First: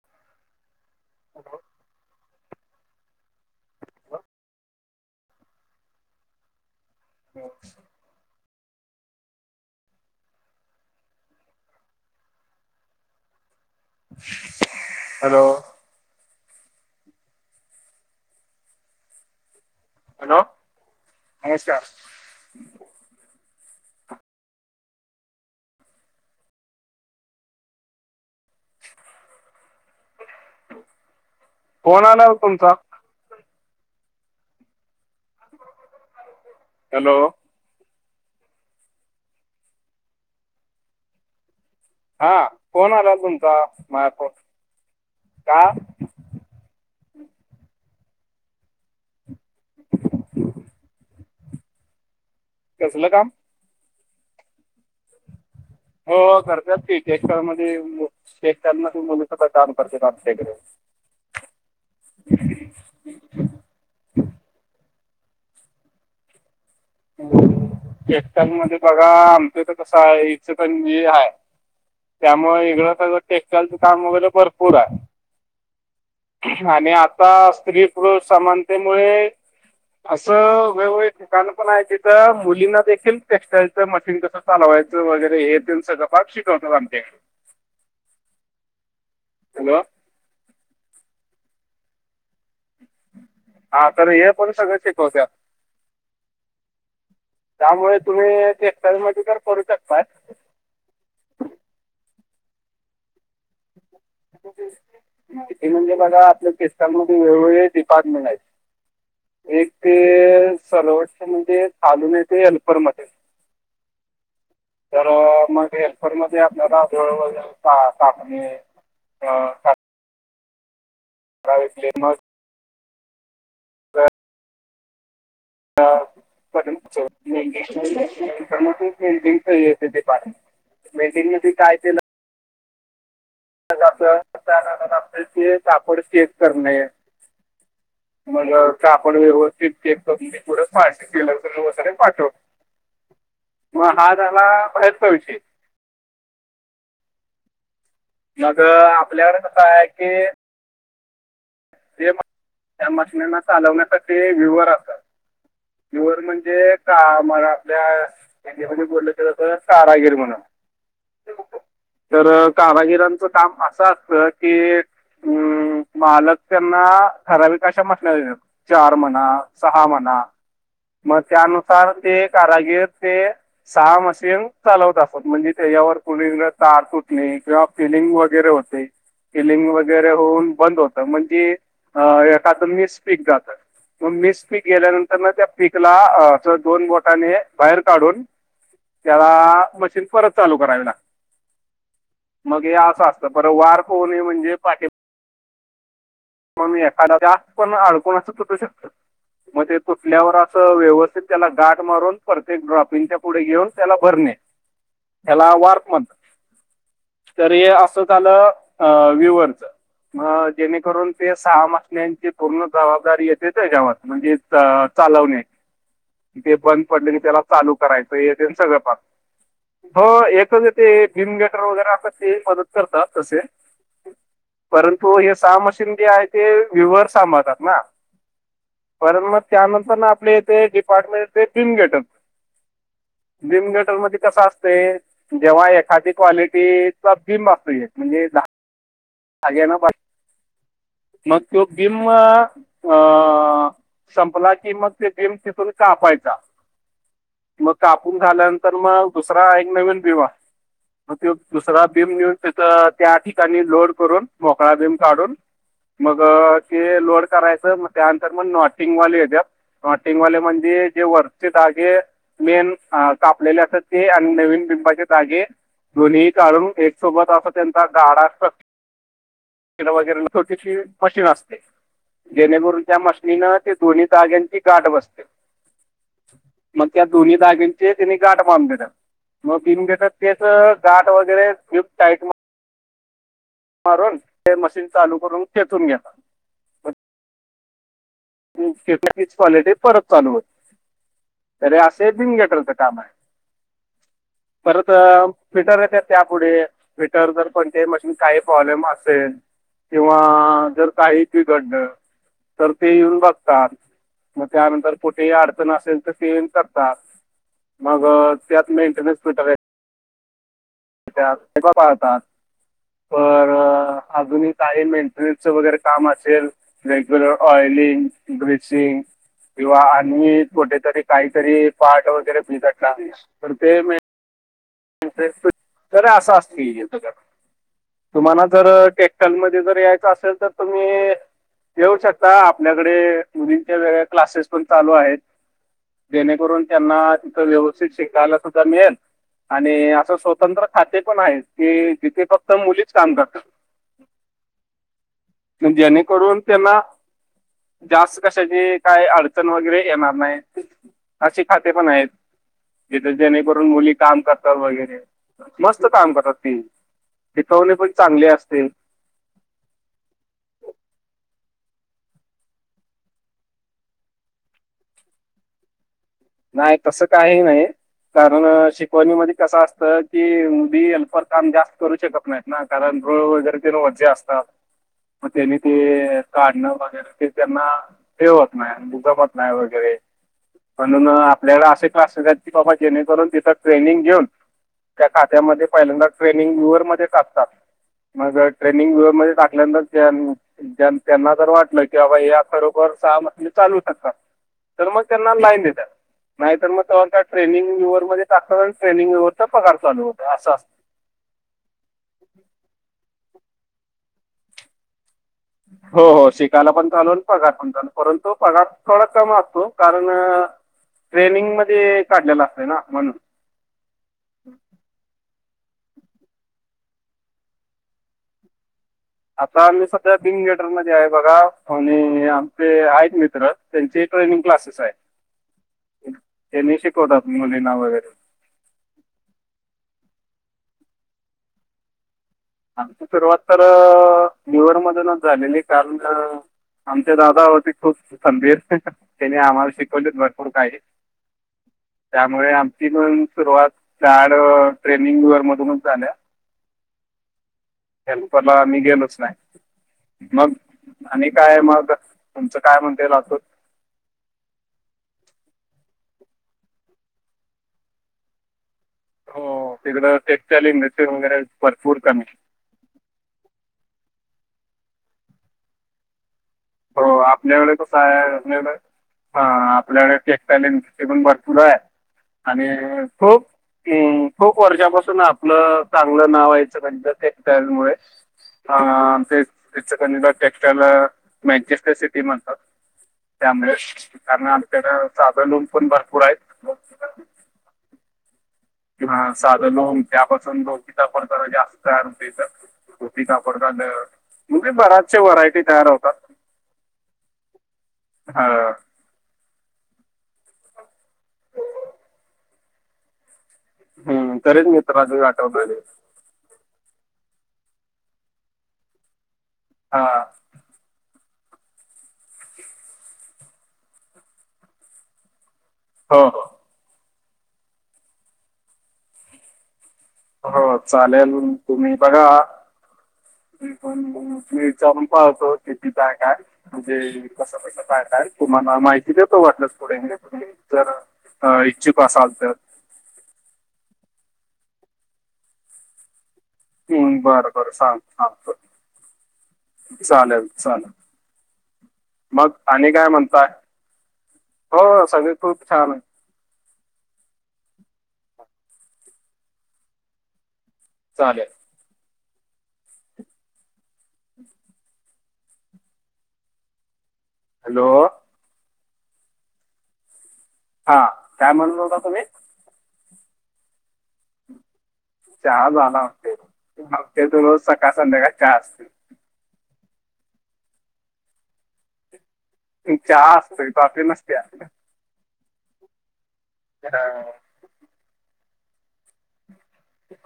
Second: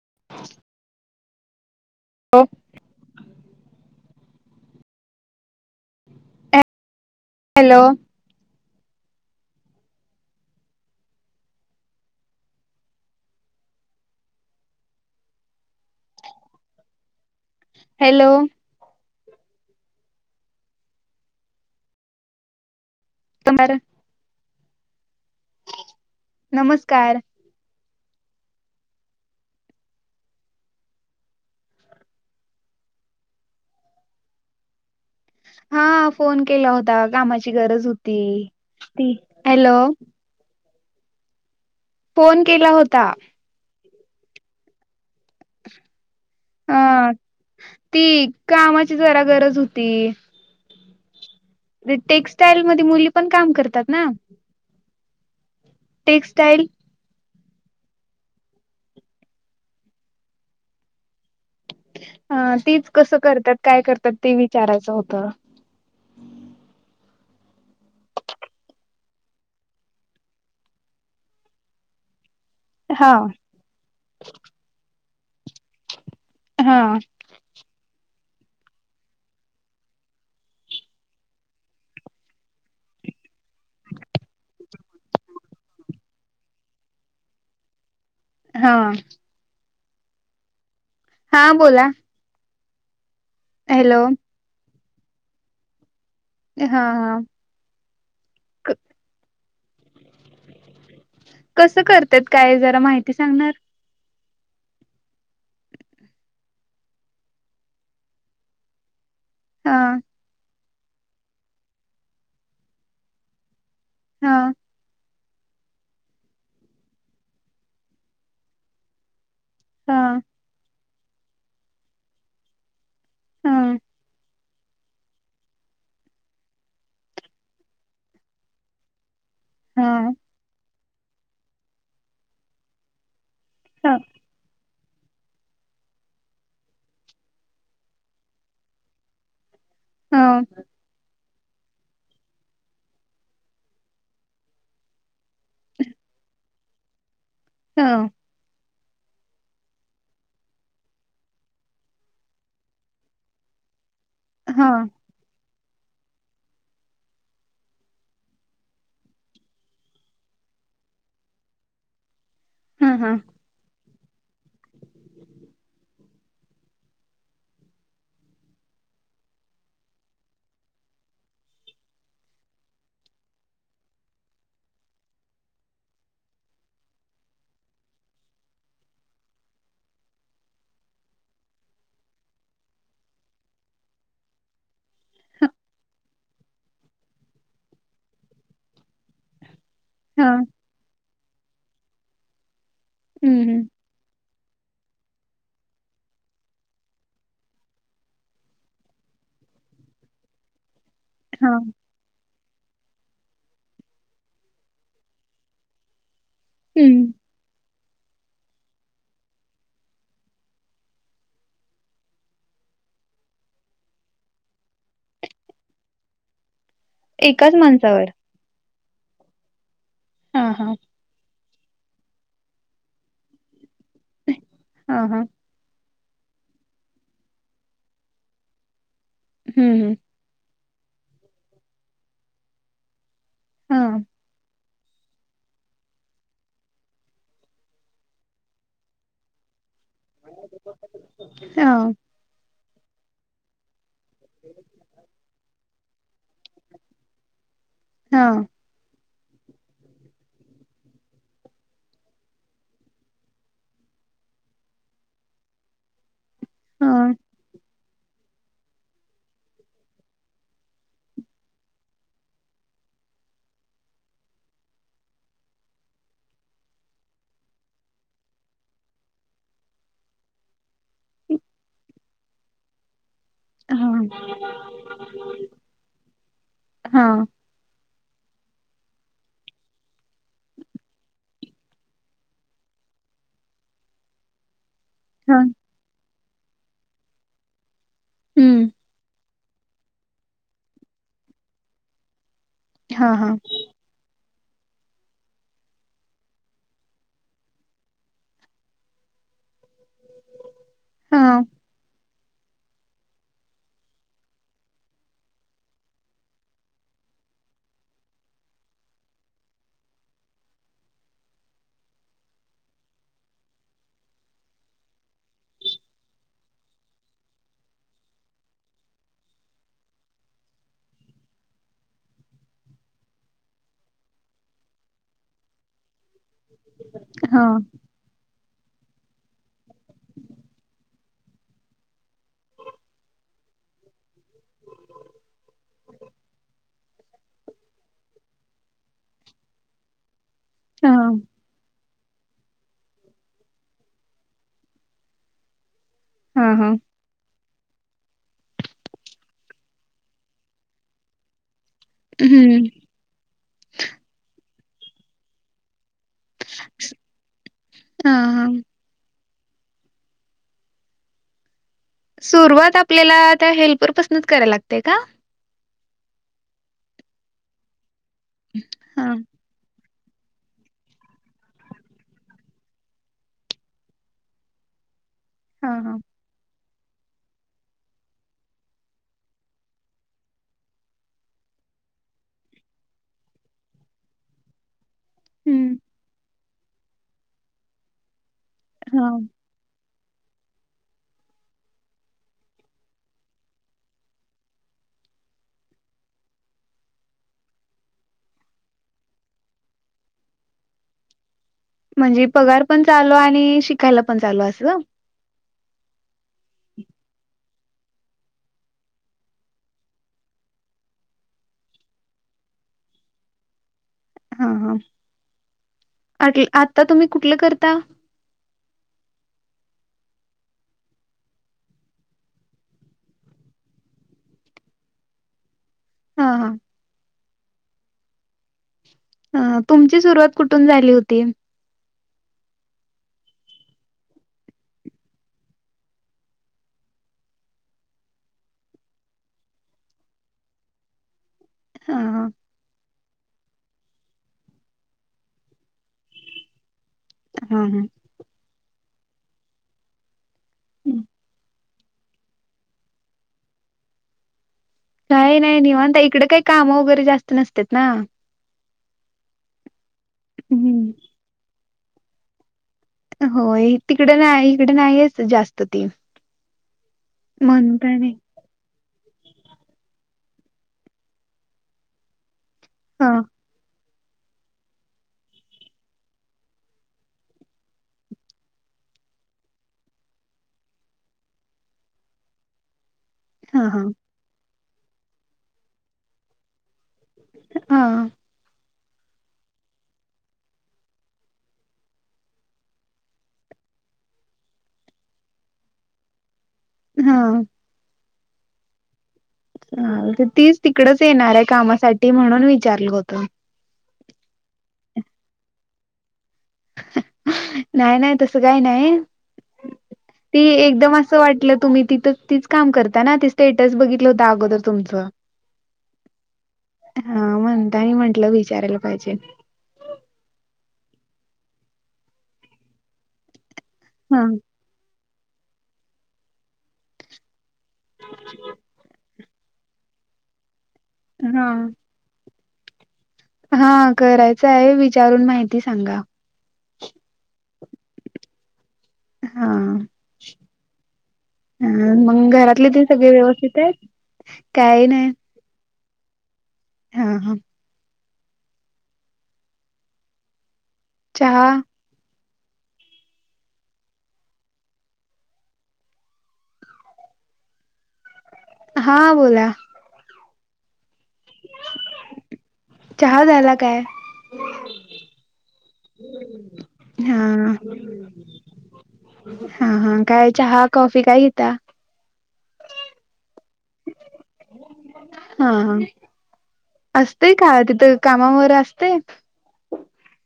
[inaudible] [unintelligible] Hello. Hello. Hello- हायसा- तोमारा- नमस्कार- फोन आलाय ओ तुमचा. हां फोन केला होता हॅलो कामाची गरज होती ती. हॅलो- फोन हां केला फोन होता आलेला तुमचा माझ्या फोन का? हां ती कामाची जरा गरज होती? टेक्स्टाइल मध्ये मुली पण काम करतात ना हो टेक्स्टाईल करतात ते शेतकामध्ये शेतकऱ्यांना मुलीस काम करतेात आमच्याकडे ह तेच कसं करतात काय करतात ते विचारायचं होतं एककांमध्ये बघा आमच तर कसं आहे याच पण आहे? त्यामुळे इकड हा कस टेक्स्टाईलच काम वगैरे भरपूर आहे हा आणि स्त्री पुरुष समानतेमुळे असं वेगवेगळ ठिकाण य तर मुलींना देखील टेक्स्टाईलचं मशीन कसं चालवायचं वगैरे हे ते सगळं पाक शिक [unintelligible] हा. हॅो हां बोला? हा हॅलो तर हे पण शिकवत्यात. हा हा. त्यामुळे तुम्ही ते टेक्सटाइल मध्ये तें करू शकताय. कस करतात काय जरा माहिती सांगणार? इथ म्हणजे बघा आपल्या किस्तांमध्ये वेगवेगळे डिपार्टमेंट आहेत? एक हा ते चालून येते एल्परमध्येध्ये हा. तर मग हेल्परमध्ये आपल्याला जवळ पणी हा. काय फेमस. हा इफर्मोशन हा [unintelligible] मेंडिग मध्ये काय ते ह [unintelligible] ते कापड चेक करणे म कापड व्यवस्थित चेक ह करून ते पुढ. पाठ केल वगैरे पाठव मग हा झाला बाहेरचा विषय. हम्म. मग आपल्याकडे कसं आहे की. ज त्या मशनना चालवण्यासाठी व्यूहर हां, असतात? व्हयुवर हणजे का मला आपल्या हिंदीमध्ये बोललं जातं कारागीर म्हणून हां, हां, त्यांचं काम असं असतं की. ह मालक त्यांना ठराविक अशा मशना देतात चार म्हणा सहा म्हणा. मग त्यानुसार ते कारागीर ते सहा मशीन चालवत असत म्हणजे, त्याच्यावर कुणी तार तुटणे किंवा फिलिंग वगैरे होते? किलिंग होऊन बंद होतं. म्हणजे अ स्पीक जातं. मग मिस पीक गेल्यानंतर ना त्या पीकला दोन बोटाने बाहेर काढून. त्याला, मशीन परत हां, चालू करावी ना. मग हे असं असतं, बर हं, हं, वार कोणे म्हणजे पाे मण एखादा जास्त पण अडकण अस तुटू शकत मग ते तुटल्यावर असं व्यवस्. त्याला हां, गाठ मारून, परतेक ड्रॉपिंगच्या पुढे घेऊन, त्याला भरणे त्याला वार्त म्हणत? हम्म, तर हे असं आलं व्ह्युअरच जेणेकरून, ते सहा मशीनी आणि ती पूर्ण जबाबदारी येतेेच गावात म्हणजे, चालवने. [inaudible] ते बंद पडलेले त्याला एकाच चालू माणसावर. करायचं. हे ते सगळं प म हो हां, एकच हां, ते गिमगटर वगैरे असतात ते मदत करतात तस, हां, परंतु हां, हे सहा मशीन जे आहे ते विवर सांभाळतात ना. परत मग हं, हं, त्यानंतर आपले ते डिपार्टमेंट बिम गेटन बिम गेटन हां, मध्ये, कसा असत जेव्हा एखादी क्वालिटी चा [unintelligible] म्हणजे दहा अगे ना पा [inaudible] मग तो हां, बिंब अ.. संपला की मग ते बिंब तिथून कापायचा,.. मग कापून हां, झाल्यानंतर मग दुसरा एक नवीन बिंब. मग तो दुसरा बिम नेऊन तिथं. त्या ठिकाणी लोड करून मोकळा बिम काढून मग ते हां, लोड करायचं मग त्यानंतर मग नॉटिंगवाले येत्यात? नॉटिंगवाले म्हणजे जे वरचे धागे. मेन कापलेले असत्यात ते आणि नवीन बिंबाचे धागे. दोन्ही काढून एक सोबत असं त्यांचा गाडा [unintelligible] वगैरे छोटीशी मशीन असते. जेणेकरून त्या मशी निन त्या दोन्ही हां, धाग्यांची गाठ बसते,.. मग त्या हां, दोन्ही धाग ते त्यांनी गाठ मारून देतात मग बिम देतात तेच गाठ वगैरे टाईट म [inaudible] मारून ते मशीन चालू हां, करून खेचून घेतात.? मग हं, तिचं क्वालिटी परत चालू होते? तरी असे बिंब गेटर काम आहे. हां, हां, परत पिटर येत त्या पुुढे पीटर जर कोणत्याही मशीनच काही प्रॉब्लेम असेल किंवा, जर काही हां, बिघडलं तर ते येऊन बघतात. मग त्यानंतर कुठेही अडचण असेल तर ते येऊन करतात. मग त्यात मेंटेनन्स भेटा त्यात [unintelligible] पाळतात. बर, अजूनही काही मेंटेनन्सच वगैरे काम असेल? रेग्युलर, ऑइलिंग, ब्लिचिंग किंवा आणि कुठेतरी काहीतरी पाठ वगैरे बिघडला नाही. तर ते तर, अस असतय हां, तुम्हाला जर टेक्स्टाइल मध्ये, जर यायच असेल. तर तुम्ही येऊ शकता? आपल्याकडे मुलिंच्या वेगळ्या क्लासेस पण चालू आहेत. जेणेकरून त्यांना, तिथं व्यवस्थित शिकायला सुद्धा मिळेल आणि असं स्वतंत्र हां, खाते पण आहे. की तिथे फक्त मुलीच काम करतात, जेणे करून हां, हां, त्यांना जास्त कशाची काय अडचण वगैरे येणार नाही अशी खाते पण आहेत. हम्म. जिथे जेणेकरून मुली काम करतात वगैरे मस्त काम करतात. शिकवणे पण चांगले हां, हां. असते. सुरुवात आपल्याला त्या हेल्पर पाासूनच करायला लागते का? नाही तसं काहीही नाही कारण हां, शिकवणीमध्ये कस असतं. कि मुली हेल्फर काम जास्त करू शकत नाहीत ना कारण रूळ वगैरे वजे असतात. [inaudible] मग त्यांनी हां, हां, ते काढणं वगैरे ते त्यांना हे होत नाही जमत नाही वगैरे. म्हणून आपल्याला असे क्लासेस की बाबा जेणेकरून तिथ ट्रेनिंग घेऊन त्या खात्यामध्ये हं, पहिल्यांदा ट्रेनिंग व्यर मध्ये टाकतात मग ट्रेनिंग व्यर हां. म नंतर त्यांना, त्यांना जर वाटलं की बाबा या खरोखर सहा महिने चालू शकतात. तर मग त्यांना लाईन देत. नाही तर मग तेव्हा त्या ट्रनंग व्यू्हर मध्ये टाक आणि ट्रेनिंग व्य्हरचा प्रकार चालू होत असं असतं म्हणजे पगार पण चालू आणि शिकायला पण चालू असं हो हो शिकायला पण चालू पगार पण चालू परंतु पगार थोडा कम असतो कारण ट्रेनिंग मध्ये काढलेला असत ना म्हणून, हा ह आ आता तुम्ही कुठलं करता? आता आम्ही सध्या बिंग गलेटरमध्येध्ये आहे बघा आणि आमचे आहेत मित्र त्यांचे ट्रेनिंग क्लासेस आहे हां, हां. त्यांनी शिकवतात मुलीना वगैरे अ तुमची सुरुवात कुठून झाली होती. आमची सुरुवात तर [unintelligible] कारण आमच्या दादा होते खूप खंबीर त्याने आम्हाला शिकवले भरपूर काही, अ हा त्यामुळे आमची पन सुरुवात झाड ट्रेनिंग वर मधूनच झाल्या. हा हा हेल्परला मी गेलोच नाही मग आणि काय मग. तुमचं काय म्हण येल असं. नाही नाही नाही निवांत इकडे काही कामं वगैरे जास्त नसत ना. हो तिकडं टेक्स्टाइल हम्म. इंडस्ट्री वगैरे भरपूर कमी. होय तिकडे नाही, इकडं नाहीयच जास्त ती. हो आपल्याकडे कसं म्हणताने आहे आपल्याकडे. हा आपल्याकडे टेक्स्टाइल इंडस्ट्री पण भरपूर आहे आणि हा खूप हम्म खूप वर्षापासून आपलं चांगलं नाव हाय इचलकरंजीच्या टेक्सटाईल मुळे. हा आम तेच टेक्स्टाईल मॅनचेस्टर सिटी म्हणतात हा त्यामुळे. हा कारण आमच्याकडे साधं लोण पण भरपूर आहेत. हा किंवा साध लोन त्यापासून लो किता पडताना जास्त तयार होते [inaudible] धोती कापड झालं [unintelligible] व्हरायटी तयार होतात हा हा हां तीच तिकडच येणार आहे कामासाठी म्हणून विचारल होत. हम्म तरीच मित्र आज आठवतोय. नाय नाय तस काही नाही हा. ती एकदम असं वाटलं तुम्ही तिथं तीच काम करता ना त स्टेटस बघितलं होता अगोदर तुमचं. हो हो. हा म्हणता आणि म्हंटलं विचारायला पाहिजे. हो चालेल तुम्ही बघा, मी पण. हा. मी जाऊन पाहतो किती काय काय म्हणजे कसं कसं काय काय तुम्हाला माहित ती देतो वाटल्यास पुढे मी, हा. जर इच्छुक असाल तर. हा करायचं आहे विचारून माहिती सांगा. हम्म बरं बरं चालेल सांगतो, हा चालेल चालेल. हम्म मग घरातले ते आणि काय सगळे म्हणताय व्यवस्थित आहेत, काही हो नाही. सगळे खूप छान आहे. हा हा. चहा. चालेल हॅलो! हा बोला. हा काय म्हणत होता तुम्ही? चहा झाला काय. हो चहा झाला होते. हफ्त्यातून रोज सकाळ संध्याकाळ चहा असते. हा हा काय चहा कॉफी काय घिता? चहा असतय कॉफी नसतिया हा हा अं, असतेय का तिथं कामावर असतय.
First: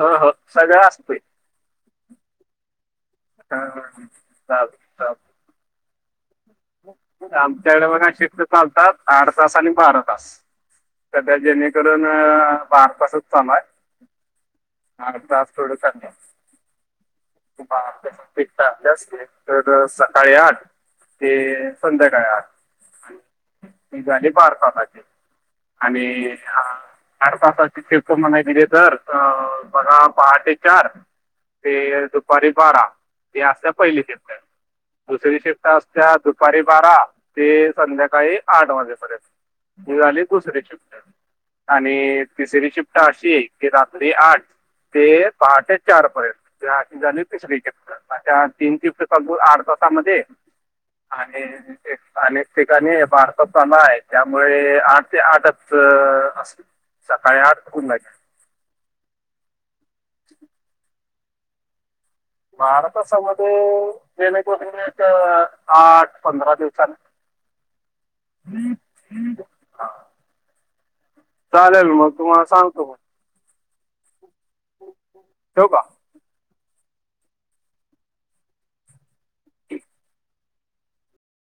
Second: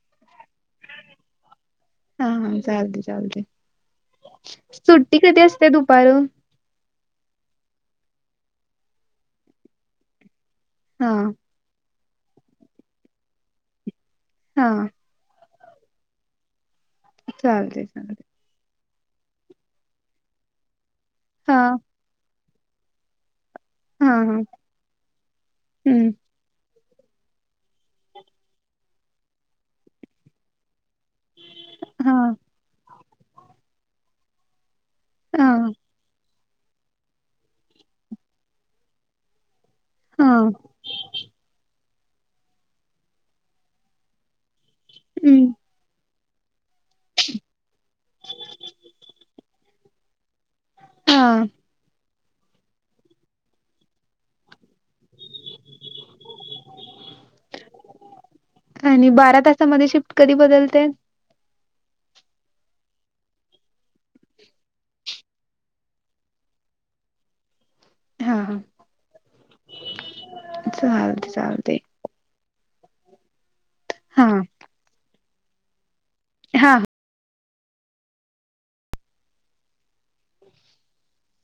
हो हो सगळं असतय. हा हा चालते चालते. सुट्टी कधी असते दुपारु बघा आमच्याकडे बघा शिफ्ट चालतात आठ तास आणि बारा तास. हा सध्या जेणे करून बारा तासच काम आहे. हा. बारा तास [unintelligible] चालते चालते [unintelligible] तर सकाळी आठ हा ते संध्याकाळी आठ. ती हा झाली हा बारा तासाची आणि हम्म आणि चार तसाची शिफ्ट म्हणाय गेली तर अह बघा पहाटे चार ते हा दुपारी बारा ते असत पहिली शिफ्ट. दुसरी हा शिफ्ट असत्या दुपारी बारा ते संध्याकाळी आठ वाजेपर्यंत. ही झाली हा दुसरी शिफ्ट. आणि तिसरी शिफ्ट अशी की रात्री आठ ते हम्म पहाटे चार पर्यंत झा झाली तिसरी शिफ्ट अश्या तीन तिफ्ट संपवून आठ तासामध्ये आणि हा अनेक ठिकाणी भारताचा [unintelligible] त्यामुळे आठ ते आठच सकाळी आठ [unintelligible] आणि बारा तासामध्ये शिफ्ट कधी बदलते? बारा तासा मध्ये [unintelligible] आठ पंधरा दिवसाने हा हा [inaudible] चालते चालते चालेल मग तुम्हाला सांगतो मग, हा ठेवू का? हा